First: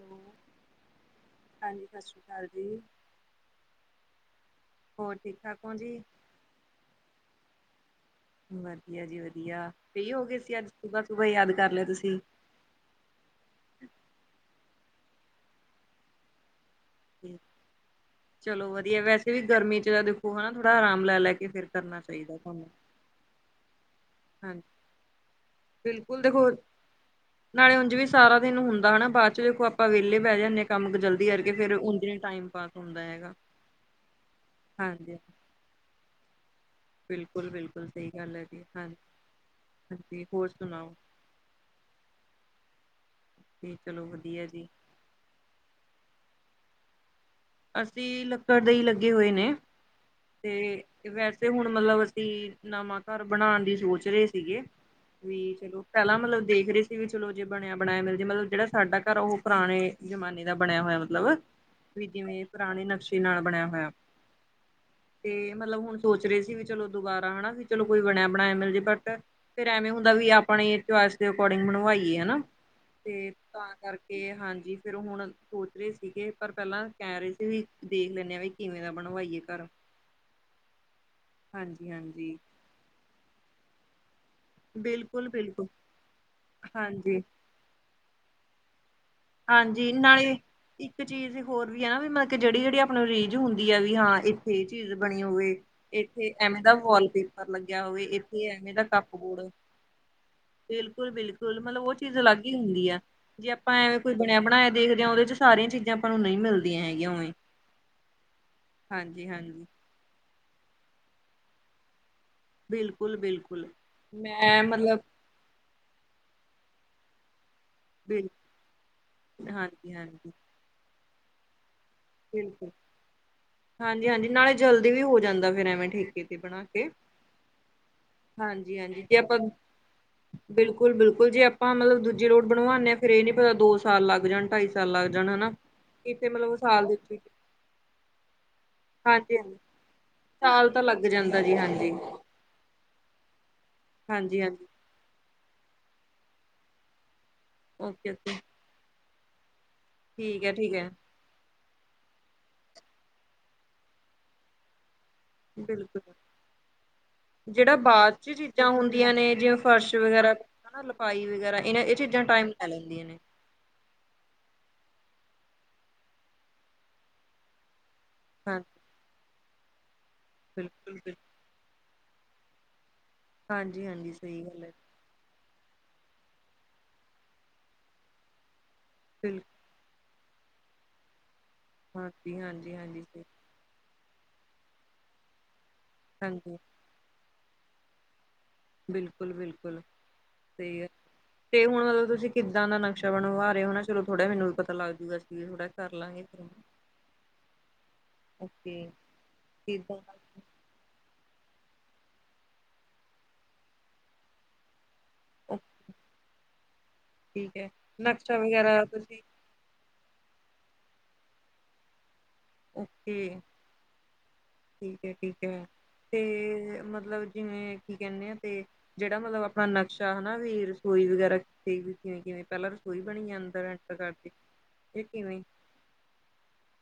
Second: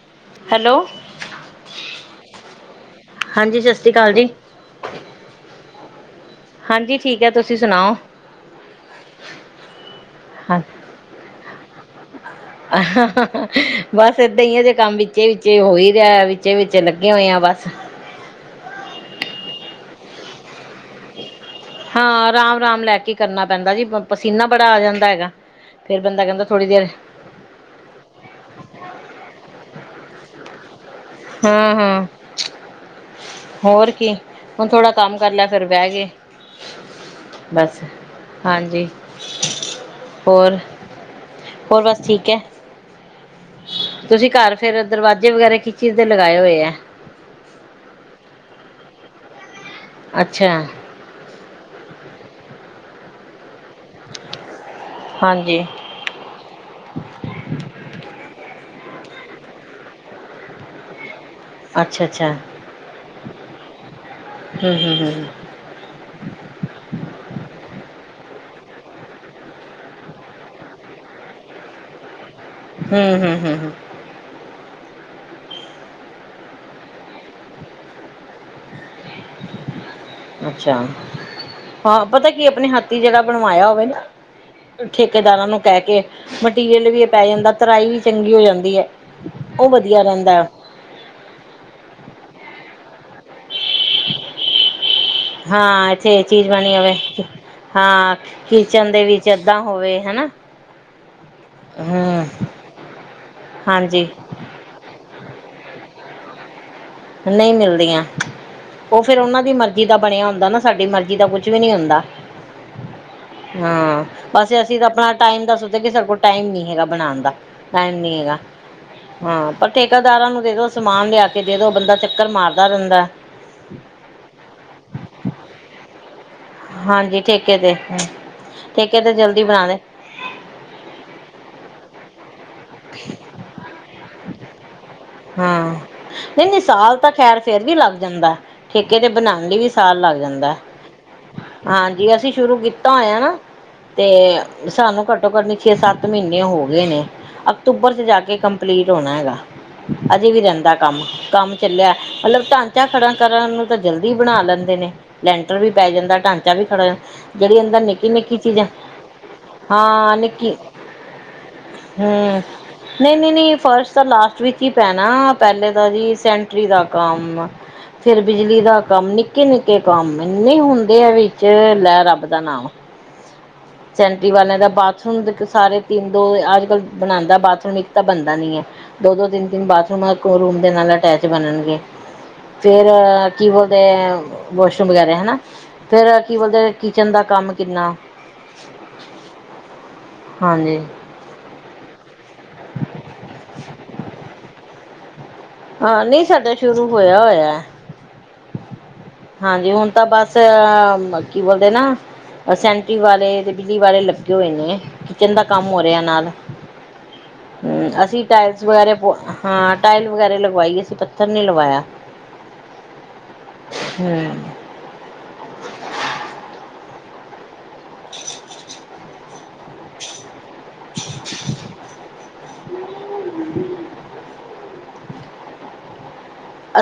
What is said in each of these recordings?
ਹਾਂ, ਹੈਲੋ ਹਾਂਜੀ ਸਤਿ ਸ਼੍ਰੀ ਅਕਾਲ ਜੀ। ਹਾਂਜੀ, ਸਤਿ ਸ਼੍ਰੀ ਅਕਾਲ ਜੀ। ਹੋਰ ਠੀਕ -ਠਾਕ ਹੋ ਜੀ। ਹਾਂਜੀ ਠੀਕ ਹੈ, ਤੁਸੀਂ ਸੁਣਾਓ? ਵਧੀਆ ਜੀ ਵਧੀਆ ਫਰੀ ਹੋ ਗਏ ਸੀ ਹਾਂ ਅੱਜ ਸੁਬਾਹ- ਸੁਬਾਹ ਯਾਦ ਕਰ ਲਿਆ ਤੁਸੀ। ਬੱਸ ਏਦਾਂ ਹੀ ਅਜੇ ਕੰਮ ਵਿੱਚੇ ਵਿੱਚ ਹੋਏ ਰਿਹਾ ਵੀ ਤੇ ਵਿੱਚੇ ਲੱਗੇ ਹੋਏ ਆ ਬਸ ਚਲੋ ਵਧੀਆ, ਵੈਸੇ ਵੀ ਗਰਮੀ 'ਚ' ਨਾ ਦੇਖੋ ਹਨਾ ਥੋੜਾ ਆਰਾਮ ਲੈ- ਲੈ ਕੇ ਫਿਰ ਕਰਨਾ ਹਾਂ ਚਾਹੀਦਾ ਰਾਮ- ਤੁਹਾਨੂੰ। ਰਾਮ ਲੈ ਕੇ ਕਰਨਾ ਪੈਂਦਾ ਜੀ ਪਸੀਨਾ ਹਾਂਜੀ ਬੜਾ ਆ ਜਾਂਦਾ ਹੈਗਾ ਫਿਰ ਬਿਲਕੁਲ ਬੰਦਾ ਕਹਿੰਦਾ ਦੇਖੋ ਥੋੜ੍ਹੀ ਦੇਰ ਨਾਲੇ ਉੰਝ ਵੀ ਸਾਰਾ ਦਿਨ ਹੁੰਦਾ ਹਨਾ ਬਾਅਦ ਚ ਦੇਖੋ ਆਪਾਂ ਵਿਹਲੇ ਬਹਿ ਜਾਂਦੇ ਆ ਕੰਮ ਤੋ ਜਲਦੀ ਕਰਕੇ ਹਾਂ ਫਿਰ ਉਂਝ ਹਾਂ ਨੀ ਟਾਈਮ ਪਾਸ ਹੁੰਦਾ ਹੈਗਾ। ਹੋਰ ਕੀ ਹੁਣ [inaudible] ਥੋੜਾ ਕੰਮ ਕਰ ਹਾਂਜੀ-ਹਾਂਜੀ ਲਿਆ ਫਿਰ ਬਹਿ ਗਏ ਬਿਲਕੁਲ- ਬਸ ਬਿਲਕੁਲ ਸਹੀ ਗੱਲ ਹੈ ਜੀ, ਹਾਂਜੀ ਹਾਂ [inaudible] ਹਾਂਜੀ ਹੋਰ ਸੁਣਾਓ ਹੋਰ ਬਸ ਠੀਕ ਹੈ। ਜੀ ਚਲੋ [inaudible] ਤੁਸੀਂ ਵਧੀਆ ਘਰ ਜੀ, ਫਿਰ ਦਰਵਾਜ਼ੇ ਵਗੈਰਾ ਕਿਸ ਚੀਜ਼ ਦਾ ਲਗਾਏ ਹੋਏ ਹੈ ਅਸੀਂ ਲੱਕੜ ਦੇ ਹੀ ਲੱਗੇ ਹੋਏ ਨੇ [inaudible] ਤੇ ਅੱਛਾ ਤੇ ਵੈਸੇ ਹੁਣ ਮਤਲਬ ਅਸੀਂ ਨਵਾਂ ਘਰ ਬਣਾਉਣ ਲਈ ਸੋਚ ਰਹੇ ਸੀਗੇ [inaudible] ਵੀ ਹਾਂਜੀ ਚਲੋ ਪਹਿਲਾਂ ਮਤਲਬ ਦੇਖ ਰਹੇ ਸੀ ਵੀ ਚਲੋ ਜੇ ਬਣਿਆ ਬਣਾਇਆ ਮਿਲਜੇ ਜਿਹੜਾ ਸਾਡਾ ਘਰ ਹੈ ਉਹ ਪੁਰਾਣੇ ਜਮਾਨੇ ਦਾ ਬਣਿਆ ਹੋਇਆ, ਮਤਲਬ ਅੱਛਾ ਵੀ ਅੱਛਾ ਜਿਵੇਂ ਪੁਰਾਣੇ ਨਕਸ਼ੇ ਨਾਲ ਬਣਿਆ ਹੋਇਆ। ਹਮ ਹਮ [inaudible] ਹਮ ਤੇ ਮਤਲਬ ਹੁਣ ਸੋਚ ਰਹੇ ਸੀ ਵੀ ਚਲੋ ਦੁਬਾਰਾ ਹਨਾ ਵੀ ਚਲੋ ਕੋਈ ਬਣਿਆ ਬਣਾਇਆ ਮਿਲ ਜੇ ਬਟ ਫਿਰ ਐਵੇਂ ਹੁੰਦਾ ਵੀ ਆਪਣੇ ਚੋਇਸ ਦੇ ਰਿਕੋਡਿੰਗ ਬਣਵਾਈਏ ਹਨਾ। ਹੂੰ ਤੇ ਹੂੰ ਹੂੰ ਤਾਂ ਹੂੰ ਕਰਕੇ ਹਾਂਜੀ ਫਿਰ ਹੁਣ ਸੋਚ ਰਹੇ ਸੀਗੇ ਪਰ ਪਹਿਲਾਂ ਕਹਿ ਰਹੇ ਸੀ ਵੀ ਦੇਖ ਲੈਂਨੇ ਆ ਵੀ ਕਿਵੇਂ ਦਾ ਬਣਵਾਈਏ ਘਰ ਅੱਛਾ [inaudible] ਹਾਂਜੀ ਹਾਂ ਪਤਾ ਹਾਂਜੀ ਕੀ ਜਿਹੜਾ ਆਪਣੇ ਹੱਥੀ ਜਿਹੜਾ ਬਣਵਾਇਆ ਹੋਵੇ ਨਾ ਬਿਲਕੁਲ ਠੇਕੇਦਾਰਾਂ ਬਿਲਕੁਲ ਨੂੰ ਕਹਿ ਕੇ ਮਟੀਰੀਅਲ ਵੀ ਇਹ ਹਾਂਜੀ ਪੈ ਜਾਂਦਾ ਤਰਾਈ ਵੀ ਚੰਗੀ ਹੋ ਜਾਂਦੀ ਹੈ ਉਹ ਹਾਂਜੀ ਵਧੀਆ ਨਾਲੇ। ਰਹਿੰਦਾ ਇੱਕ ਚੀਜ਼ ਹੋਰ ਵੀ ਹੈ ਨਾ ਵੀ ਮੈਂ ਕਿਹਾ ਜਿਹੜੀ -ਜਿਹੜੀ ਆਪਣੇ ਰੀਝ ਹੁੰਦੀ ਆ ਵੀ ਹਾਂ ਇੱਥੇ ਇਹ ਚੀਜ਼ ਬਣੀ ਹੋਵੇ, ਹਾਂ ਇਹ ਇੱਥੇ ਚੀਜ਼ ਐਵੇਂ ਦਾ ਬਣੀ ਹੋਵੇ ਵਾਲ ਪੇਪਰ ਲੱਗਿਆ ਹੋਵੇ, ਇੱਥੇ ਐਵੇਂ ਦਾ ਕੱਪ ਤੇ ਬੋਰਡ ਐਦਾਂ ਹੋਵੇ ਹਨਾ ਬਿਲਕੁਲ- ਬਿਲਕੁਲ ਮਤਲਬ ਉਹ ਚੀਜ਼ ਹੂੰ ਅਲੱਗ ਹੀ ਹੁੰਦੀ ਆ ਜੇ ਆਪਾਂ ਐਵੇਂ ਹਾਂਜੀ ਕੋਈ ਜੇ ਬਣਿਆ ਬਣਾਇਆ ਦੇਖਦੇ ਆ ਉਹਦੇ ਚ ਸਾਰੀਆਂ ਚੀਜ਼ਾਂ ਆਪਾਂ ਨੂੰ ਨਹੀਂ ਮਿਲਦੀਆਂ ਹੈਗੀਆਂ ਉਵੇਂ ਨਹੀਂ ਮਿਲਦੀਆਂ ਉਹ ਫਿਰ ਹਾਂਜੀ ਉਹਨਾਂ ਦੀ ਹਾਂਜੀ ਮਰਜ਼ ਮਿੱਟੀ ਬਣਿਆ ਹੁੰਦਾ ਨਾ ਸਾਡੀ ਮਰਜ਼ੀ ਦਾ ਕੁਛ ਵੀ ਨਹੀਂ ਹੁੰਦਾ। ਬਿਲਕੁਲ ਬਿਲਕੁਲ ਹਾਂ, ਬੱਸ ਮੈਂ ਅਸੀਂ ਤਾਂ ਮਤਲਬ ਆਪਣਾ ਟਾਇਮ ਦੱਸਦੇ ਕਿ ਸਾਡੇ ਕੋਲ ਟਾਇਮ ਨੀ ਹੈਗਾ ਬਣਾਣ ਦਾ ਟਾਈਮ ਨੀ ਹੈਗਾ ਬਿਲਕੁਲ ਹਾਂ ਪਰ ਹਾਂਜੀ ਠੇਕੇਦਾਰਾਂ ਹਾਂਜੀ ਨੂੰ ਦੇ ਦੋ ਸਮਾਨ ਲਿਆ ਕੇ ਦੇ ਦੋ ਬੰਦਾ ਚੱਕਰ ਮਾਰਦਾ ਬਿਲਕੁੱਲ, ਰਹਿੰਦਾ। ਹਾਂਜੀ-ਹਾਂਜੀ ਨਾਲੇ ਜਲਦੀ ਵੀ ਹੋ ਜਾਂਦਾ ਫਿਰ ਐਵੇਂ ਠੀਕ ਤੇ ਬਣਾ ਕੇ, ਹਾਂਜੀ ਠੇਕੇ ਤੇ ਠੇਕੇ ਹਾਂਜੀ-ਹਾਂਜੀ ਤੇ ਜੇ ਆਪਾਂ ਜਲਦੀ ਬਣਾ ਦੇ ਬਿਲਕੁੱਲ-ਬਿਲਕੁੱਲ ਜੇ ਆਪਾਂ ਮਤਲਬ ਦੂਜੇ ਲੋਟ ਬਣਵਾਉਦੇ ਆ ਫਿਰ ਇਹ ਨੀ ਪਤਾ ਦੋ ਸਾਲ ਲੱਗ ਜਾਣ ਢਾਈ ਸਾਲ ਲੱਗ ਜਾਣ ਹਨਾ। ਹਾਂ, ਇੱਥੇ ਮਤਲਬ ਨਹੀ-ਨਹੀ ਸਾਲ ਦੇ ਤਾਂ ਖੈਰ ਫੇਰ ਵੀ ਲੱਗ ਜਾਂਦਾ ਠੇਕੇ ਤੇ ਬਣਾਉਣ ਹਾਂਜੀ-ਹਾਂਜੀ ਲਈ ਵੀ ਸਾਲ ਲੱਗ ਜਾਂਦਾ। ਸਾਲ ਤਾਂ ਲੱਗ ਜਾਂਦਾ ਹਾਂਜੀ, ਅਸੀਂ ਸ਼ੁਰੂ ਕੀਤਾ ਹੋਇਆ ਨਾ ਤੇ ਹਾਂਜੀ-ਹਾਂਜੀ ਸਾਨੂੰ ਕੱਟ ਘੱਟੋ-ਘੱਟ ਨੀ ਛੇ, ਸੱਤ ਮਹੀਨੇ ਹੋ ਗਏ ਨੇ, ਅਕਤੂਬਰ ਚ ਜਾ ਓਕੇ-ਓਕੇ ਕੇ ਕੰਪਲੀਟ ਹੋਣਾ ਹੈਗਾ। ਅਜੇ ਵੀ ਠੀਕ ਰਹਿੰਦਾ ਐ-ਠੀਕ ਐ ਕੰਮ, ਕੰਮ ਚੱਲਿਆ ਮਤਲਬ ਢਾਂਚਾ ਖੜਾ ਕਰਨ ਨੂੰ ਤਾਂ ਜਲਦੀ ਬਣਾ ਲੈਂਦੇ ਨੇ ਲੈਂਟਰ ਵੀ ਪੈ ਬਿਲਕੁਲ ਜਾਂਦਾ, ਢਾਂਚਾ ਵੀ ਖੜਾ ਹੋ ਜਾਂਦਾ, ਜਿਹੜੀ ਜਿਹੜਾ ਅੰਦਰ ਨਿੱਕੀ ਬਾਅਦ ਚ -ਨਿੱਕੀ ਚੀਜ਼ਾਂ ਹੁੰਦੀਆਂ ਨੇ ਜਿਵੇਂ ਫਰਸ਼ ਹਾਂ ਨਿੱ ਵਗੈਰਾ ਹਨਾ ਲਪਾਈ ਵਗੈਰਾ ਇਹਨਾਂ ਇਹ ਚੀਜ਼ਾਂ ਹਮ, ਟਾਈਮ ਲੈ ਲੈਂਦੀਆਂ ਨੇ ਨਹੀਂ-ਨਹੀਂ-ਨਹੀਂ ਫਸਟ ਤਾਂ ਲਾਸਟ ਵਿੱਚ ਈ ਪੈਣਾ, ਪਹਿਲੇ ਤਾ ਜੀ ਸੈਂਨੇਟਰੀ ਦਾ ਕੰਮ ਆ ਫਿਰ ਬਿਜਲੀ ਹਾਂਜੀ ਦਾ ਕੰਮ ਨਿੱਕੇ-ਨਿੱਕੇ ਕੰਮ ਇੰਨੇ ਹੁੰਦੇ ਆ ਬਿਲਕੁਲ-ਬਿਲਕੁਲ ਵਿੱਚ, ਲੈ ਰੱਬ ਦਾ ਨਾਮ ਹਾਂਜੀ-ਹਾਂਜੀ ਸੈਂਟਰੀ ਸਹੀ ਵਾਲਿਆਂ ਗੱਲ ਦਾ ਆ। ਬਾਥਰੂਮ ਸਾਰੇ ਤਿੰਨ ਦੋ ਅੱਜ ਕਲ ਬਣਾਉਂਦਾ ਬਾਥਰੂਮ ਇੱਕ ਤਾਂ ਬਣਦਾ ਨੀ ਆ ਦੋ-ਦੋ, ਬਿਲਕੁਲ ਤਿੰਨ-ਤਿੰਨ ਬਾਥਰੂਮ ਰੂਮ ਦੇ ਨਾਲ ਅਟੈਚ ਬਣਨਗੇ, ਫਿਰ ਹਾਂਜੀ-ਹਾਂਜੀ-ਹਾਂਜੀ ਸਹੀ ਕੀ ਬੋਲਦੇ ਵਾਸ਼ਰੂਮ ਵਗੈਰਾ ਹੈਨਾ, ਫੇਰ ਕੀ ਹਾਂਜੀ ਬੋਲਦੇ ਆ ਕਿਚਨ ਦਾ ਕੰਮ ਕਿੰਨਾ ਬਿਲਕੁੱਲ-ਬਿਲਕੁੱਲ ਹਾਂਜੀ ਸਹੀ ਐ। ਤੇ ਹੁਣ ਮਤਲਬ ਤੁਸੀਂ ਕਿੱਦਾਂ ਦਾ ਨਕਸ਼ਾ ਬਣਵਾ ਰਹੇ ਓ, ਹੈਨਾ ਚਲੋ ਥੋੜਾ ਜਾ ਮੈਨੂੰ ਵੀ ਪਤਾ ਲੱਗਜੂ ਗਾ। ਹਾਂ ਨਹੀਂ ਸਾਡਾ ਸ਼ੁਰੂ ਹੋਇਆ- ਹੋਇਆ। ਓਕੇ ਹਾਂਜੀ, ਹੁਣ ਕਿੱਦਾਂ ਤਾਂ ਦਾ ਬਸ ਕੀ ਬੋਲਦੇ ਨਾ ਸੈਂਨੇਟਰੀ ਵਾਲੇ, ਬਿਜਲੀ ਵਾਲੇ ਲੱਗੇ ਹੋਏ ਨੇ। ਕਿਚਨ ਦਾ ਕੰਮ ਹੋ ਰਿਹਾ ਨਾਲ ਠੀਕ ਹੈ ਅਸੀਂ ਨਕਸ਼ਾ ਟਾਇਲਸ ਵਗੈਰਾ ਪ ਤੁਸੀਂ ਹਾਂ ਟਾਇਲ ਵਗੈਰਾ ਲਗਵਾਈ, ਅਸੀਂ ਪੱਥਰ ਨੀ ਲਗਵਾਇਆ। ਓਕੇ, ਠੀਕ ਐ ਠੀਕ ਐ ਤੇ ਮਤਲਬ ਜਿਵੇਂ ਕੀ ਕਹਿੰਦੇ ਆ ਤੇ ਜਿਹੜਾ ਮਤਲਬ ਆਪਣਾ ਨਕਸ਼ਾ ਹੈਨਾ ਵੀ ਰਸੋਈ ਵਗੈਰਾ ਕਿਵੇਂ-ਕਿਵੇਂ ਪਹਿਲਾਂ ਦੂਈ ਬਣੀ ਆ ਅੰਦਰ ਐਂਟਰ ਕਰਕੇ, ਕਿ ਕਿਵੇਂ?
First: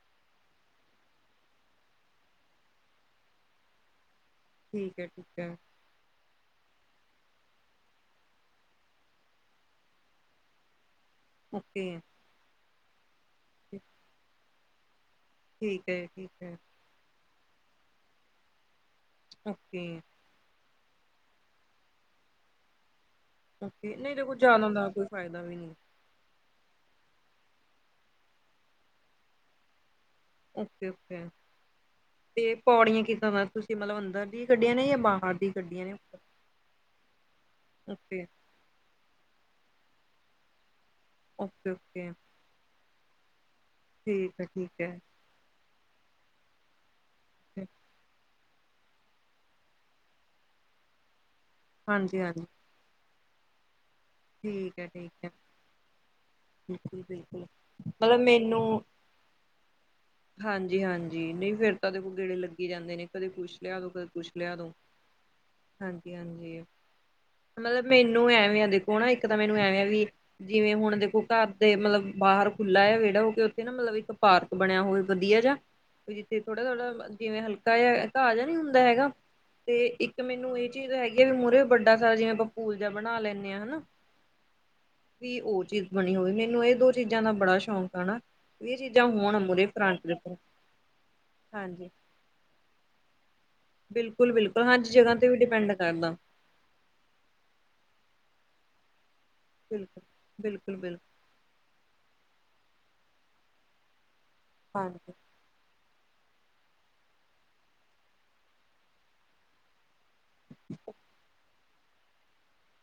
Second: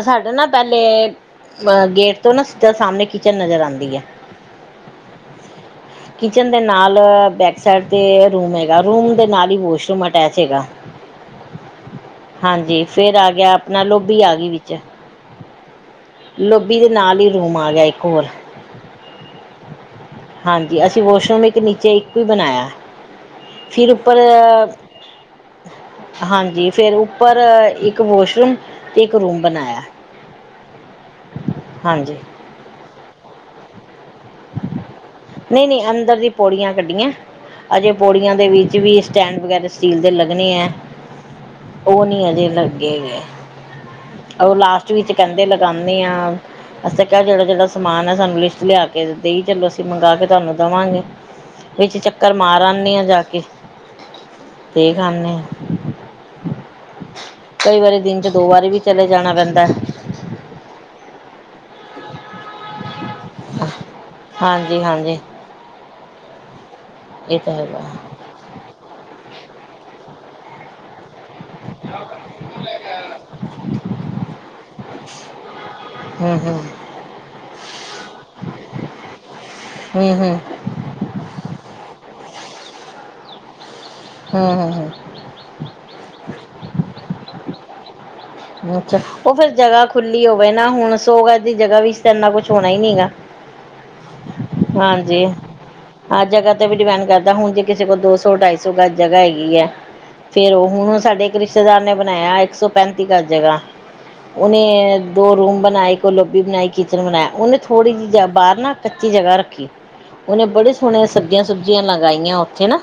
ਸਾਡੇ ਨਾ ਪਹਿਲੇ, ਗੇਟ ਤੋਂ ਨਾ ਸਿੱਧਾ ਸਾਹਮਣੇ ਕਿਚਨ ਨਜ਼ਰ ਆਦੀ ਐ। ਠੀਕ ਐ, ਠੀਕ ਆ। ਕਿਚਨ ਦੇ ਨਾਲ ਬੈਕ ਸਾਈਡ 'ਤੇ ਰੂਮ ਹੈਗਾ ਰੂਮ ਦੇ ਨਾਲ ਹੀ ਵੋਸ਼ਰੂਮ ਅਟੈਚ ਹੈਗਾ। [inaudible] ਓਕੇ। ਹਾਂਜੀ ਫੇਰ ਆ ਗਿਆ, ਆਪਣਾ ਲੋਭੀ ਆ ਗਈ ਵਿੱਚ। ਠੀਕ ਹੈ ਠੀਕ ਹੈ ਲੋਭੀ ਦੇ ਨਾਲ ਈ ਰੂਮ ਆ ਗਿਆ ਇੱਕ ਹੋਰ। ਓਕੇ। ਹਾਂਜੀ, ਅਸੀਂ ਵਾਸ਼ਰੂਮ ਇੱਕ ਨੀਚੇ ਇੱਕ ਈ ਬਣਾਇਆ। ਫਿਰ ਓਕੇ, ਨਹੀਂ ਉੱਪਰ ਦੇਖੋ ਜ਼ਿਆਦਾ ਦਾ ਕੋਈ ਫਾਇਦਾ ਵੀ ਨੀ। ਹਾਂਜੀ, ਫੇਰ ਉੱਪਰ ਇੱਕ ਵਾਸ਼ਰੂਮ ਤੇ ਇੱਕ ਰੂਮ ਬਣਾਇਆ। ਓਕੇ-ਓਕੇ। ਹਾਂਜੀ। ਤੇ ਪੌੜੀਆਂ ਕਿੱਦਾ ਦਾ, ਤੁਸੀਂ ਮਤਲਬ ਅੰਦਰ ਦੀ ਕੱਢੀਆਂ ਨੇ ਜਾਂ ਬਾਹਰ ਦੀ ਨਹੀਂ- ਨਹੀਂ ਕੱਢੀਆਂ ਨੇ ਅੰਦਰ ਦੀ ਪੌੜੀਆਂ ਕੱਢੀਆਂ, ਅਜੇ ਓਕੇ ਪੌੜੀਆਂ ਦੇ ਵਿੱਚ ਵੀ ਸਟੈਂਡ ਵਗੈਰਾ ਸਟੀਲ ਦੇ ਲੱਗਣੇ ਆ, ਓਕੇ ਉਹ ਓਕੇ ਨਹੀਂ ਅਜੇ ਲੱਗੇ ਵੇ। ਠੀਕ ਹੈ ਉਹ ਠੀਕ ਲਾਸਟ ਹੈ ਵਿੱਚ ਕਹਿੰਦੇ, ਲਗਾਉਂਦੇ ਆਂ। ਅਸੀਂ ਕਿਹਾ ਜਿਹੜਾ- ਜਿਹੜਾ ਸਮਾਨ ਆ, ਸਾਨੂੰ ਲਿਸਟ ਲਿਆ ਦੇ ਦਿੱਤੀ, ਚਲੋ ਅਸੀਂ ਮੰਗਾ ਕੇ ਤੁਹਾਨੂੰ ਦੇਵਾਂਗੇ, ਵਿੱਚ ਹਾਂਜੀ ਚੱਕਰ ਹਾਂਜੀ ਮਾਰਾਂਗੇ। [unintelligible] ਜਾ ਕੇ ਤੇ ਠੀਕ ਹੈ ਦੇਖ ਠੀਕ ਹੈ ਆਨੇ। ਬਿਲਕੁਲ ਬਿਲਕੁਲ ਕਈ ਵਾਰੀ ਦਿਨ ਮਤਲਬ 'ਚ ਦੋ ਵਾਰੀ ਵੀ ਚਲੇ ਜਾਣਾ ਪੈਂਦਾ। ਹਾਂਜੀ-ਹਾਂਜੀ, ਨਹੀਂ ਫੇਰ ਤਾਂ ਉਹ ਦੇਖੋ ਗੇੜੇ ਲੱਗੇ ਜਾਂਦੇ ਨੇ। ਕਦੇ ਕੁਛ ਲਿਆ ਦੋ, ਕਦੇ ਕੁਛ ਲਿਆ ਦੋ। ਹਾਂਜੀ ਹਾਂਜੀ ਹਾਂਜੀ ਹਾਂਜੀ, ਇਹ ਤਾਂ ਹੈਗਾ ਮਤਲਬ ਮੈਨੂੰ ਐਵੇਂ ਆ ਦੇਖੋ ਹਨਾ ਇੱਕ ਤਾਂ ਮੈਨੂੰ ਐਵੇਂ ਵੀ, ਜਿਵੇਂ ਹੁਣ ਦੇਖੋ ਘਰ ਦੇ ਮਤਲਬ ਬਾਹਰ ਖੁੱਲ੍ਹਾ ਜਾਂ ਵਿਹੜਾ ਹੋ ਕੇ ਉੱਥੇ ਨਾ ਮਤਲਬ ਇੱਕ ਪਾਰਕ ਬਣਿਆ ਹੋਵੇ ਵਧੀਆ ਜਾ। ਹੂੰ ਜਿੱਥੇ ਹੂੰ ਥੋੜ੍ਹਾ- ਥੋੜਾ ਜਿਵੇਂ ਹਲਕਾ ਜਿਹਾ ਘਾਹ ਜਾ ਨੀ ਹੁੰਦਾ ਹੈਗਾ, ਤੇ ਹੂੰ ਇੱਕ ਹੂੰ ਮੈਨੂੰ ਇਹ ਚੀਜ਼ ਹੈਗੀ ਹੈ, ਵੀ ਮੂਹਰੇ ਵੀ ਵੱਡਾ ਸਾਰਾ ਜਿਵੇਂ ਆਪਾਂ ਪੂਲ ਜਾਂ ਬਣਾ ਲੈਂਦੇ ਆ ਹਨਾ। ਹਾਂ, ਹਾਂ, ਹਾਂ। ਵੀ ਉਹ ਚੀਜ਼ ਬਣੀ ਹੋਵੇ, ਮੈਨੂੰ ਇਹ ਦੋ ਚੀਜ਼ਾਂ ਦਾ ਬੜਾ ਸ਼ੌਕ ਆ ਨਾ। ਵੀ ਇਹ ਅੱਛਾ, ਚੀਜ਼ਾਂ ਉਹ ਹੋਣ ਫਿਰ ਮੂਹਰੇ ਜਗ੍ਹਾ ਫਰੰਟ ਦੇ ਖੁੱਲੀ ਉੱਪਰ ਹੋਵੇ ਨਾ, ਹੁਣ ਸੋ ਗਜ ਦੀ ਜਗ੍ਹਾ ਹਾਂਜੀ ਵਿੱਚ ਤਾਂ ਇਨਾ ਕੁਛ ਹੋਣਾ ਹੀ ਨੀਗਾ। ਬਿਲਕੁਲ- ਬਿਲਕੁਲ ਹਾਂਜੀ, ਜਗ੍ਹਾ ਤੇ ਵੀ ਡਿਪੈਂਡ ਕਰਦਾ। ਹਰ ਜਗ੍ਹਾ ਵੀ ਡਿਪੈਂਡ ਕਰਦਾ, ਹੁਣ ਜੇ ਕਿਸੇ ਕੋਲ ਦੋ ਸੌ, ਢਾਈ ਸੌ ਗਜ ਜਗ੍ਹਾ ਹੈਗੀ ਆ, ਬਿਲਕੁਲ ਫੇਰ ਉਹ ਹੁਣ ਉਹ ਬਿਲਕੁਲ-ਬਿਲਕੁਲ ਸਾਡੇ ਰਿਸ਼ਤੇਦਾਰ ਨੇ ਬਣਾਇਆ ਇੱਕ ਸੌ ਪੈਂਤੀ ਗਜ ਜਗ੍ਹਾ, ਉਹਨੇ ਦੋ ਰੂਮ ਬਣਾਏ ਤੇ ਲੋਬੀ ਬਣਾਈ, ਕਿਚਨ ਬਣਾਇ ਉਹਨੇ ਥੋੜ੍ਹੀ ਜਿਹੀ ਬਾਹਰ ਨਾ ਕੱਚੀ ਜਗ੍ਹਾ ਰੱਖੀ। ਉਹਨੇ ਬੜੇ ਸੋਹਣੇ ਸਬਜ਼ੀਆਂ ਸੁਬਜ਼ੀਆਂ ਲਗਾਈਆਂ ਉੱਥੇ ਨਾ।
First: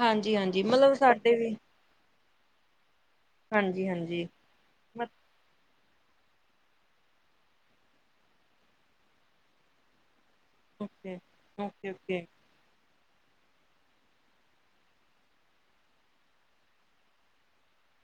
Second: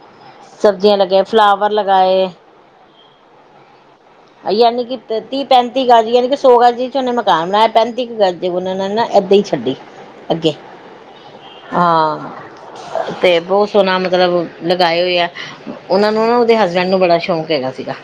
ਹਾਂਜੀ- ਹਾਂਜੀ, ਮਤਲਬ ਸਬਜ਼ੀਆਂ ਲਗਾਏ ਸਾਡੇ ਵੀ ਫਲਾਵਰ ਲਗਾਏ। ਹਾਂਜੀ- ਹਾਂਜੀ। ਯਾਨੀ ਕਿ ਤੇਤੀਵ। ਪੈਂਤੀ ਗਜ ਯਾਨੀ ਕਿ ਸੌ ਗਜ਼ ਚ ਉਹਨੇ ਮਕਾਨ ਬਣਾਇਆ, ਪੈਂਤੀ ਕੁ ਗਜੇ ਉਹ ਨੇ ਨਾ ਏਦਾਂ ਹੀ ਛੱਡੀ। ਅੱਗੇ, ਓਕੇ-ਓਕੇ ਹਾਂ। ਤੇ ਬਹੁਤ ਸੋਹਣਾ ਮਤਲਬ ਲਗਾਏ ਹੋਏ ਆ ਉਹਨਾਂ ਨੂੰ ਨਾ, ਉਹਦੇ ਹਸਬੈਂਡ ਨੂੰ ਬੜਾ ਸ਼ੌਕ ਹੈਗਾ ਸੀਗਾ।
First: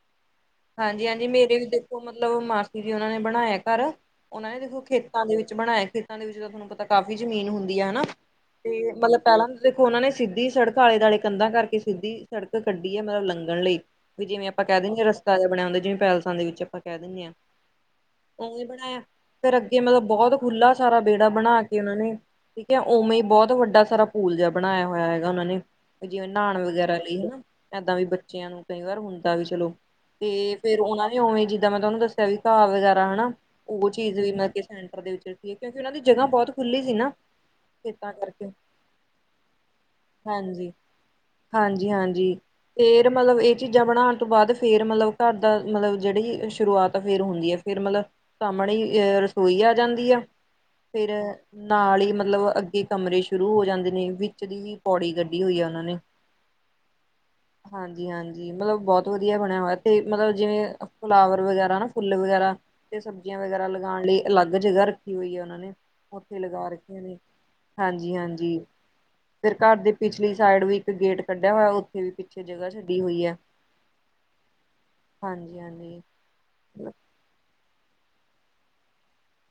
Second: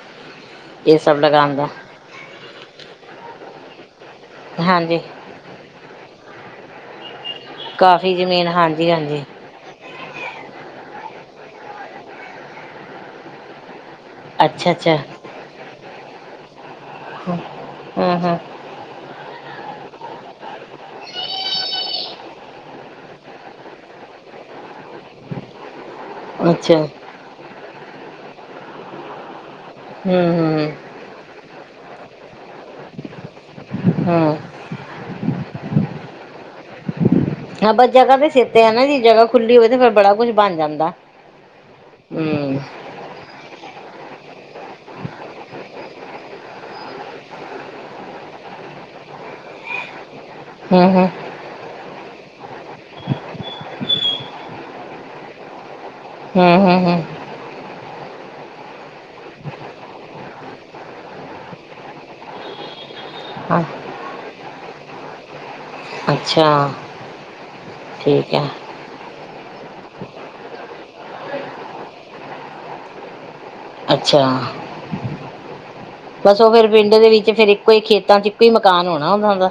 ਇਹ ਹਾਂਜੀ- ਸਭ ਹਾਂਜੀ, ਲਗਾਉਣ ਮੇਰੇ ਵੀ ਦਾ ਦੇਖੋ ਮਤਲਬ ਮਾਸੀ ਜੀ ਹੋਣਾ ਨੇ ਬਣਾਇਆ ਘਰ। ਉਹਨਾਂ ਨੇ ਦੇਖੋ ਹਾਂਜੀ ਖੇਤਾਂ ਦੇ ਵਿੱਚ ਬਣਾਇਆ, ਖੇਤਾਂ ਦੇ ਵਿੱਚ ਤਾਂ ਤੁਹਾਨੂੰ ਪਤਾ ਕਾਫ਼ੀ ਜ਼ਮੀਨ ਹੁੰਦੀ। ਆ ਹਨਾ, ਕਾਫੀ ਜ਼ਮੀਨ ਹਾਂਜੀ ਤੇ ਮਤਲਬ ਹਾਂਜੀ ਪਹਿਲਾਂ ਦੇਖੋ ਉਹਨਾਂ ਨੇ ਸਿੱਧੀ ਸੜਕ ਆਲੇ ਦੁਆਲੇ ਕੰਧਾਂ ਕਰਕੇ ਸਿੱਧੀ ਸੜਕ ਕੱਢੀ ਹੈ, ਮਤਲਬ ਲੰਘਣ ਲਈ। ਵੀ ਜਿਵੇਂ ਆਪਾਂ ਅੱਛਾ ਕਹਿ ਅੱਛਾ ਦਿਨੇ ਆ, ਰਸ ਤਾਜ਼ਾ ਬਣਿਆ ਹੁੰਦਾ, ਜਿਵੇਂ ਪੈਲਸਾਂ ਦੇ ਵਿੱਚ ਆਪਾਂ ਕਹਿ ਦਿੰਦੇ ਹਾਂ, ਹੂੰ ਹੂੰ ਉਵੇਂ ਬਣਾਇਆ। ਫਿਰ ਅੱਗੇ ਮਤਲਬ ਬਹੁਤ ਖੁੱਲ੍ਹਾ ਸਾਰਾ ਵਿਹੜਾ ਬਣਾ ਕੇ ਉਹ ਨੇ ਠੀਕ ਹੈ। ਉਵੇਂ ਹੀ ਬਹੁਤ ਵੱਡਾ ਸਾਰਾ ਪੂਲ ਜਿਹਾ ਬਣਾਇਆ ਹੋਇਆ ਹੈਗਾ ਉਹਨਾਂ ਨੇ। ਜਿਵੇਂ ਨਹਾਣ ਅੱਛਾ ਵਗੈਰਾ ਲਈ ਹਨਾ ਏਦਾਂ ਵੀ ਬੱਚਿਆਂ ਨੂੰ ਕਈ ਵਾਰ ਹੁੰਦਾ ਵੀ ਚਲੋ ਹੂੰ ਤੇ ਹੂੰ ਫਿਰ ਉਹਨਾ ਨੇ ਉਵੇਂ ਜਿੱਦਾਂ ਮੈਂ ਤੁਹਾਨੂੰ ਦੱਸਿਆ ਵੀ ਘਾਹ ਵਗੈਰਾ ਹਨਾ ਉਹ ਚੀਜ਼ ਵੀ ਹੂੰ ਮਤਲਬ ਕਿ ਸੈਂਟਰ ਦੇ ਵਿੱਚ ਸੀ ਕਿਉਂਕਿ ਉਹਨਾਂ ਦੀ ਜਗ੍ਹਾ ਬਹੁਤ ਖੁੱਲੀ ਸੀ ਨਾ। ਆਪਾਂ ਖੇਤਾਂ ਜਗ੍ਹਾ ਤੇ ਸਿਰ ਕਰਕੇ ਤੇ ਹੈ ਨਾ ਜੀ ਜਗ੍ਹਾ ਖੁੱਲੀ ਹੋਵੇ ਤੇ ਫੇਰ ਬੜਾ ਕੁੱਝ ਬਣ ਹਾਂਜੀ ਜਾਂਦਾ। ਹਾਂਜੀ- ਹਾਂਜੀ, ਹੂੰ ਫੇਰ ਮਤਲਬ ਇਹ ਚੀਜ਼ਾਂ ਬਣਾਉਣ ਤੋਂ ਬਾਅਦ ਫੇਰ ਮਤਲਬ ਘਰ ਦਾ ਮਤਲਬ ਜਿਹੜੀ ਸ਼ੁਰੂਆਤ ਆ ਫੇਰ ਹੁੰਦੀ ਹੈ। ਫੇਰ ਮਤਲਬ ਸਾਹਮਣੇ ਈ ਰਸੋਈ ਆ ਜਾਂਦੀ ਆ, ਹੂੰ ਹੂੰ ਫਿਰ ਨਾਲ ਹੀ ਮਤਲਬ ਅੱਗੇ ਕਮਰੇ ਸ਼ੁਰੂ ਹੋ ਜਾਂਦੇ ਨੇ ਵਿੱਚ ਦੀ ਪੌੜੀ ਕੱਢੀ ਹੋਈ ਆ ਉਹਨਾਂ ਨੇ। ਹਮ--ਹਮ- ਹਮ ਹਾਂਜੀ- ਹਾਂਜੀ, ਮਤਲਬ ਬਹੁਤ ਵਧੀਆ ਬਣਿਆ ਹੋਇਆ। ਤੇ ਮਤਲਬ ਜਿਵੇਂ ਫਲਾਵਰ ਵਗੈਰਾ ਫੁੱਲ ਵਗੈਰਾ ਤੇ ਸਬਜ਼ੀਆਂ ਵਗੈਰਾ ਲਗਾਉਣ ਲਈ ਅਲੱਗ ਜਗ੍ਹਾ ਰੱਖੀ ਹੋਈ ਹੈ ਉਹਨਾਂ ਨੇ ਉੱਥੇ ਅੱਛਾ ਲਗਾ ਰੱਖੀਆਂ ਨੇ। ਹਾਂਜੀ ਠੀਕ ਹੈ -ਹਾਂਜੀ। ਫੇਰ ਘਰ ਦੀ ਪਿਛਲੀ ਸਾਈਡ ਵੀ ਇੱਕ ਗੇਟ ਕੱਢਿਆ ਹੋਇਆ ਉੱਥੇ ਵੀ ਪਿੱਛੇ ਜਗ੍ਹਾ ਛੱਡੀ ਹੋਈ ਐ। ਅੱਛਾ। ਹਾਂਜੀ- ਹਾਂਜੀ। ਬਸ ਉਹ ਫਿਰ ਪਿੰਡ ਦੇ ਵਿੱਚ ਫਿਰ ਇੱਕੋ ਹੀ ਖੇਤਾਂ 'ਚ ਇੱਕੋ ਹੀ ਮਕਾਨ ਹੋਣਾ ਉਹਨਾਂ ਦਾ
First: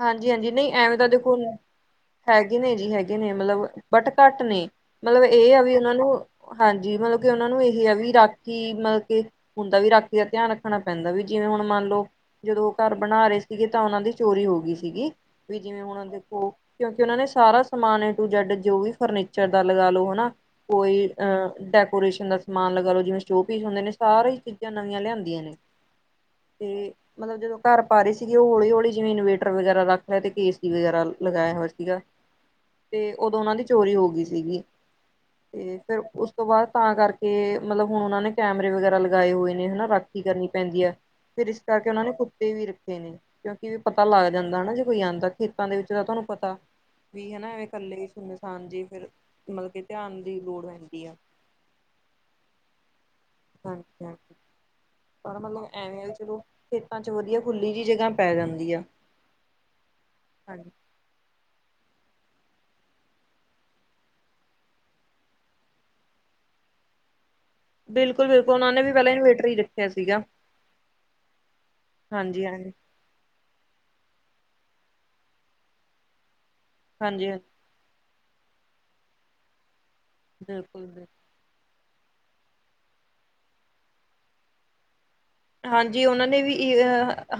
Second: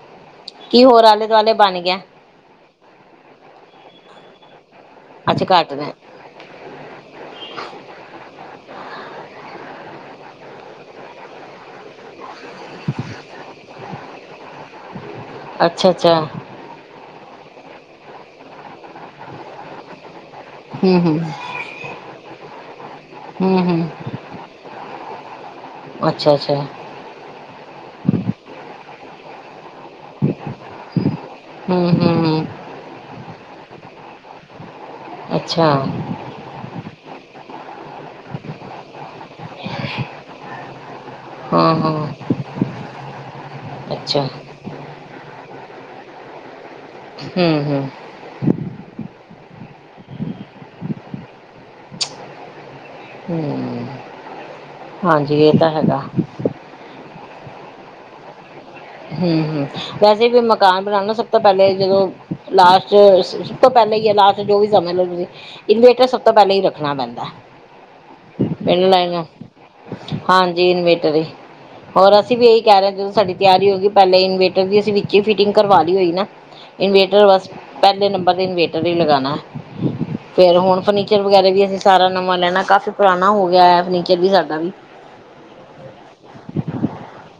ਹਾਂਜੀ -ਹਾਂਜੀ ਨਹੀਂ ਕੀ ਐਵੇਂ ਹੋਰ ਤਾਂ ਆਲੇ ਦੇਖੋ ਦੁਆਲੇ ਬਣ ਗਿਆ [inaudible] ਹੈਗੇ ਨੇ ਜੀ ਹੈਗੇ ਨੇ ਮਤਲਬ ਬਟ ਘੱਟ ਨੇ, ਮਤਲਬ ਅੱਛਾ ਇਹ ਆ ਘੱਟ ਵੀ ਨੇ ਉਹਨਾਂ ਨੂੰ ਹਾਂਜੀ, ਮਤਲਬ ਕੇ ਉਹਨਾਂ ਨੂੰ ਇਹ ਹੈ ਵੀ ਰਾਖੀ ਮਤਲਬ ਕੇ ਹੁੰਦਾ ਵੀ ਰਾਖੀ ਦਾ ਧਿਆਨ ਰੱਖਣਾ ਪੈਂਦਾ ਵੀ ਜਿਵੇਂ ਹੁਣ ਮੰਨ ਲਓ ਜਦੋਂ ਉਹ ਘਰ ਬਣਾ ਰਹੇ ਸੀਗੇ ਤਾਂ ਉਹਨਾਂ ਦੀ ਚੋਰੀ ਹੋ ਗਈ ਸੀਗੀ, ਵੀ ਜਿਵੇਂ ਅੱਛਾ ਹੁਣ ਉਹ ਅੱਛਾ ਦੇਖੋ ਕਿਉਂਕਿ ਉਹਨਾਂ ਨੇ ਸਾਰਾ ਸਮਾਨ ਏ ਟੂ ਜੈਡ ਜੋ ਵੀ ਫਰਨੀਚਰ ਦਾ ਲਗਾ ਲਓ ਹਨਾ। ਹੂੰ ਕੋਈ ਹੂੰ ਅ ਡੈਕੋਰੇਸ਼ਨ ਦਾ ਸਮਾਨ ਲਗਾ ਲਓ ਜਿਵੇਂ ਹੂੰ ਸੋ਼ਪੀਸ ਹੁੰਦੇ ਹੂੰ ਨੇ ਸਾਰੇ ਚੀਜ਼ਾਂ ਨਵੀਆਂ ਲਿਆਂਦੀਆਂ ਨੇ। ਅੱਛਾ- ਅੱਛਾ। ਤੇ ਮਤਲਬ ਜਦੋਂ ਘਰ ਪਾ ਰਹੀ ਸੀਗੀ ਉਹ ਹੌਲੀ ਹੌਲੀ ਜਿਵੇਂ ਇਨਵੈਟਰ ਵਗੈਰਾ ਰੱਖ ਤੇ ਏ ਸੀ ਵਗੈਰਾ ਲਗਾਇਆ ਹੋਇਆ ਹੂੰ ਸੀਗਾ, ਹੂੰ ਹੂੰ ਤੇ ਉਦੋਂ ਉਹਨਾਂ ਦੀ ਚੋਰੀ ਹੋ ਗਈ ਸੀਗੀ। ਅੱਛਾ ਤੇ ਫਿਰ ਉਸ ਤੋਂ ਬਾਅਦ ਤਾਂ ਕਰਕੇ ਮਤਲਬ ਹੁਣ ਉਹਨਾਂ ਨੇ ਕੈਮਰੇ ਵਗੈਰਾ ਲਗਾਏ ਹੋਏ ਨੇ ਹਨਾ ਰਾ ਖੀ ਕਰਨੀ ਪੈਂਦੀ ਹੈ। ਫਿਰ ਇਸ ਹਾਂ ਕਰਕੇ ਉਹਨਾਂ ਹਾਂ ਨੇ ਕੁੱਤੇ ਵੀ ਰੱਖੇ ਨੇ ਕਿਉਂਕਿ ਵੀ ਅੱਛਾ ਨਾਲੇ ਜੇ ਕੋਈ ਆਉਂਦਾ ਖੇਤਾਂ ਦੇ ਵਿੱਚ ਤਾਂ ਤੁਹਾਨੂੰ ਪਤਾ ਵੀ ਹਨਾ ਹੂੰ ਐਵੇਂ ਹੂੰ ਇਕੱਲੇ ਸੁੰਨਸਾਨ ਜੀ ਫੇਰ ਮਤਲਬ ਕਿ ਧਿਆਨ ਦੀ ਲੋੜ ਪੈਂਦੀ ਆ। [inaudible] ਹਾਂਜੀ ਹਾਂਜੀ। ਹੂੰ। ਪਰ ਹਾਂਜੀ ਇਹ ਮਤਲਬ ਤਾਂ ਹੈਗਾ ਐਵੇਂ ਆ ਵੀ ਚਲੋ, ਖੇਤਾਂ ਚ ਵਧੀਆ ਖੁੱਲ੍ਹੀ ਜਿਹੀ ਜਗ੍ਹਾ ਪੈ ਜਾਂਦੀ ਆ। ਹੂੰ -ਹੂੰ ਵੈਸੇ ਵੀ ਹਾਂਜੀ। ਮਕਾਨ ਬਣਾਉਦਾ ਸ ਸਭ ਤੋਂ ਪਹਿਲੇ ਜਦੋਂ ਲਾਸਟ ਸਭ ਤੋਂ ਪਹਿਲੇ ਹੀ ਲਾਸਟ ਜੋ ਵੀ ਸਮਝ ਲਓ ਤੁਸੀਂ ਇਨਵਰਟਰ ਸਭ ਤੋਂ ਪਹਿਲਾਂ ਹੀ ਰੱਖਣਾ ਪੈਂਦਾ। ਬਿਲਕੁਲ ਬਿਲਕੁਲ ਉਹਨਾਂ ਨੇ ਪਿੰਡ ਵੀ ਲੈ ਪਹਿਲਾਂ ਜਾ ਇਨਵੇਟਰ ਹੀ ਰੱਖਿਆ ਸੀਗਾ ਹਾਂਜੀ ਇਨਵਰਟਰ ਏ। ਹੋਰ ਅਸੀਂ ਹਾਂਜੀ ਇਹੀ ਹਾਂਜੀ ਕਹਿ ਰਹੇ ਜੇ ਸਾਡੀ ਤਿਆਰੀ ਹੋ ਗਈ ਪਹਿਲੇ ਇਨਵੇਟਰ ਦੀ ਅਸੀਂ ਵਿੱਚ ਹੀ ਫਿਟਿੰਗ ਕਰਵਾ ਲਈ ਹੋਈ ਨਾ ਇਨਵੇਟਰ ਹਾਂਜੀ ਹਾਂਜੀ, ਬਸ ਪਹਿਲੇ ਨੰਬਰ ਤੇ ਇਨਵੇਟਰ ਹੀ ਲਗਾਉਣਾ ਫਿਰ ਹੁਣ ਬਿਲਕੁਲ। ਫਰਨੀਚਰ ਵਗੈਰਾ ਵੀ ਅਸੀਂ ਸਾਰਾ ਨਵਾਂ ਲੈਣਾ, ਕਾਫੀ ਪੁਰਾਣਾ ਹੋ ਗਿਆ ਹੈ ਫਰਨੀਚਰ ਵੀ ਸਾਡਾ ਵੀ ਹਾਂਜੀ ਉਹਨਾਂ ਨੇ ਵੀ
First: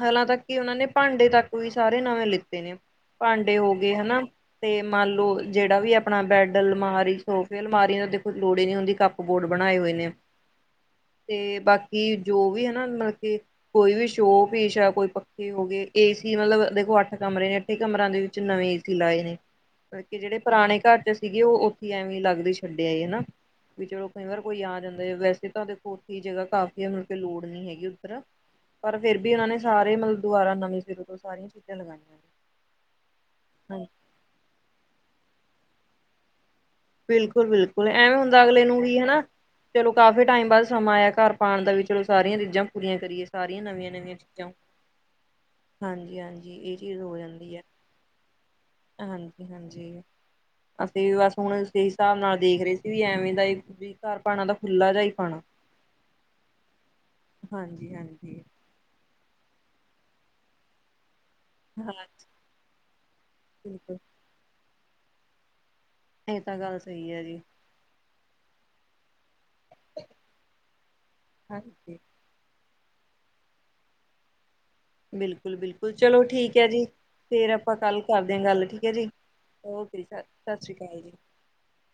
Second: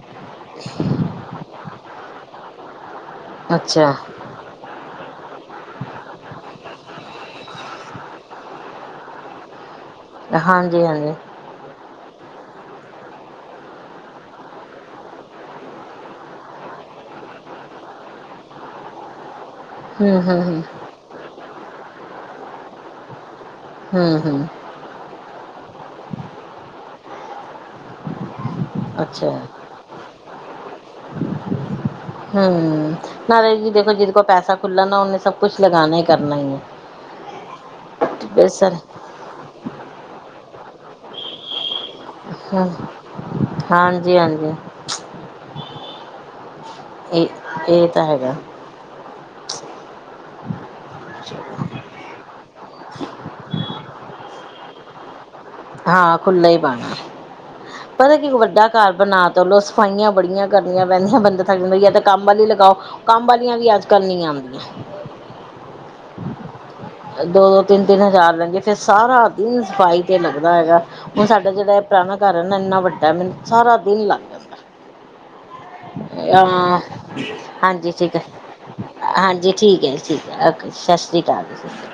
ਹਾਲਾਂ ਤੱਕ ਕਿ ਉਹਨਾਂ ਨੇ ਭਾਂਡੇ ਤੱਕ ਵੀ ਸਾਰੇ ਨਵੇਂ ਲਿੱਤੇ ਨੇ। ਭਾਂਡੇ ਹੋ ਅੱਛਾ ਗਏ ਹਨਾ, ਤੇ ਮੰਨ ਲੋ ਜਿਹੜਾ ਵੀ ਆਪਣਾ ਬੈਡ, ਅਲਮਾਰੀ, ਸੋਫੇ, ਅਲਮਾਰੀ ਦੇਖੋ, ਲੋੜ ਹੀ ਨੀ ਹੁੰਦੀ ਕੱਪ ਬੋਰਡ ਬਣਾਏ ਹੋਏ ਨੇ। ਹਾਂਜੀ -ਹਾਂਜੀ। ਤੇ ਬਾਕੀ, ਜੋ ਵੀ ਹਨਾ ਮਤਲਬ ਕੇ ਕੋਈ ਵੀ ਸ਼ੋਅ ਪੀਸ਼ ਹੈ, ਕੋਈ ਪੱਖੇ ਹੋ ਗਏ, ਏ ਸੀ, ਮਤਲਬ ਦੇਖੋ ਅੱਠ ਕਮਰੇ ਨੇ। ਅੱਠੇ ਕਮਰਾਂ ਦੇ ਵਿੱਚ ਨਵੇਂ ਏ ਸੀ ਲਾਏ ਨੇ। ਹ [inaudible] ਬਾਕੀ ਜਿਹੜੇ ਪੁਰਾਣੇ ਘਰ 'ਚ ਸੀਗੇ, ਉਹ ਉੱਥੇ ਐਵੇਂ ਲੱਗਦੇ ਛੱਡੇ ਆਏ ਹਨਾ। ਵੀ ਚਲੋ ਹੂੰ ਕਈ ਵਾਰ ਹੂੰ ਕੋਈ ਆ ਜਾਂਦਾ ਹੈ, ਵੈਸੇ ਤੁਹਾਡੇ ਕੋਠੀ 'ਚ ਜਗ੍ਹਾ ਕਾਫ਼ੀ ਹੈ, ਮਤਲਬ ਲੋੜ ਨੀ ਹੈਗੀ ਉੱਧਰ। ਪਰ ਫਿਰ ਅੱਛਾ ਵੀ ਉਹਨਾਂ ਨੇ, ਸਾਰੇ ਮਤਲਬ ਦੁਬਾਰਾ ਨਵੇਂ ਸਿਰ ਤੋਂ ਸਾਰੀਆਂ ਚੀਜ਼ਾਂ ਲਗਾਈਆਂ। ਹੂੰ। ਨਾਲੇ ਜੀ ਹਾਂਜੀ ਦੇਖੋ, ਜਿਹਦੇ ਕੋਲ ਪੈਸਾ ਖੁੱਲਾ ਨਾ, ਉਹਨੇ ਸਭ ਕੁਛ ਲਗਾਨਾ ਹੀ, ਕਰਨਾ ਹੀ ਐਂ। ਬਿਲਕੁਲ -ਬਿਲਕੁਲ ਐਵੇਂ ਹੁੰਦਾ ਅਗਲੇ ਨੂੰ ਹਨਾ, ਚਲੋ ਕਾਫ਼ੀ ਟਾਈਮ ਬਾਅਦ ਸਮਾਂ ਆਇਆ, ਘਰ ਪਾਉਣ ਦਾ ਵਿੱਚ ਚਲੋ ਸਾਰੀਆਂ ਰੀਜ਼ਾਂ ਹਾਂ ਪੂਰੀਆਂ ਕਰੀਏ, ਸਾਰੀਆਂ ਨਵੀਆਂ- ਨਵੀਆਂ ਹਾਂਜੀ ਚੀਜ਼ਾਂ। ਹਾਂਜੀ ਹਾਂਜੀ -ਹਾਂਜੀ, ਇਹ ਚੀਜ਼ ਹੋ ਇਹ ਜਾਂਦੀ ਐਂ। ਇਹ ਤਾਂ ਹੈਗਾ। ਹਾਂਜੀ-ਹਾਂਜੀ। [inaudible] ਅਸੀਂ ਵੀ ਬਸ ਹੁਣ, ਉਸ ਹਿਸਾਬ ਨਾਲ ਦੇਖ ਰਹੇ ਸੀ, ਵੀ ਐਵੇਂ ਦਾ ਘਰ ਪਾਣਾ ਦਾ ਖੁੱਲ੍ਹਾ ਜਾ ਹੀ ਪਾਣਾ। ਹਾਂ ਖੁੱਲ੍ਹਾ ਹੀ ਪਾਣਾ, ਪਤਾ ਕੀ ਹਾਂਜੀ-ਹਾਂਜੀ ਵੱਡਾ ਘਰ ਬਣਾ ਤਲੋਂ ਸਫਾਈਆਂ ਬੜੀਆਂ ਕਰਨੀਆਂ ਪੈਂਦੀਆਂ ਬੰਦੇ ਹੈ ਤਾਂ ਹਾਂ ਕੰਮ ਵਾਲੀ ਲਗਾਓ, ਕੰਮ ਵਾਲੀਆਂ ਵੀ ਬਿਲਕੁਲ ਅੱਜ-ਕੱਲ੍ਹ ਨਹੀਂ ਆਦੀਆਂ। ਇਹ ਤਾਂ ਗੱਲ ਸਹੀ ਹੈ ਜੀ। ਤਿੰਨ-ਤਿੰਨ ਹਜ਼ਾਰ ਲੈਦੀਏ, ਫਿਰ ਸਾਰਾ ਦਿਨ ਸਫਾਈ ਤੇ ਲੱਗਦਾ ਹੈਗਾ, ਹੁਣ ਸਾਡਾ ਜਿਹੜਾ ਹਾਂਜੀ। ਪੁਰਾਣਾ ਘਰ ਇੰਨਾਂ ਇੰਨਾਂ ਵੱਡਾ, ਮੈਨੂੰ ਸਾਰਾ ਦਿਨ ਲੱਗ ਜਾਂਦਾ। ਬਿਲਕੁਲ-ਬਿਲਕੁਲ ਚਲੋ ਠੀਕ ਹੈ ਹਹ ਜੀ ਫੇਰ ਆਪਾਂ ਹਾਂਜੀ ਕੱਲ ਠੀਕ ਹੈ, ਕਰਦੇ ਹਾਂ ਗੱਲ ਠੀਕ ਹੈ ਜੀ। ਹਾਂਜੀ ਠੀਕ ਹੈ। ਓਕੇ ਜੀ ਸਤਿ ਠੀਕ ਹੈ, ਓਕੇ, ਸ਼੍ਰੀ ਸਤਿ ਅਕਾਲ ਜੀ। ਸ੍ਰੀ ਆਕਾਲ ਜੀ।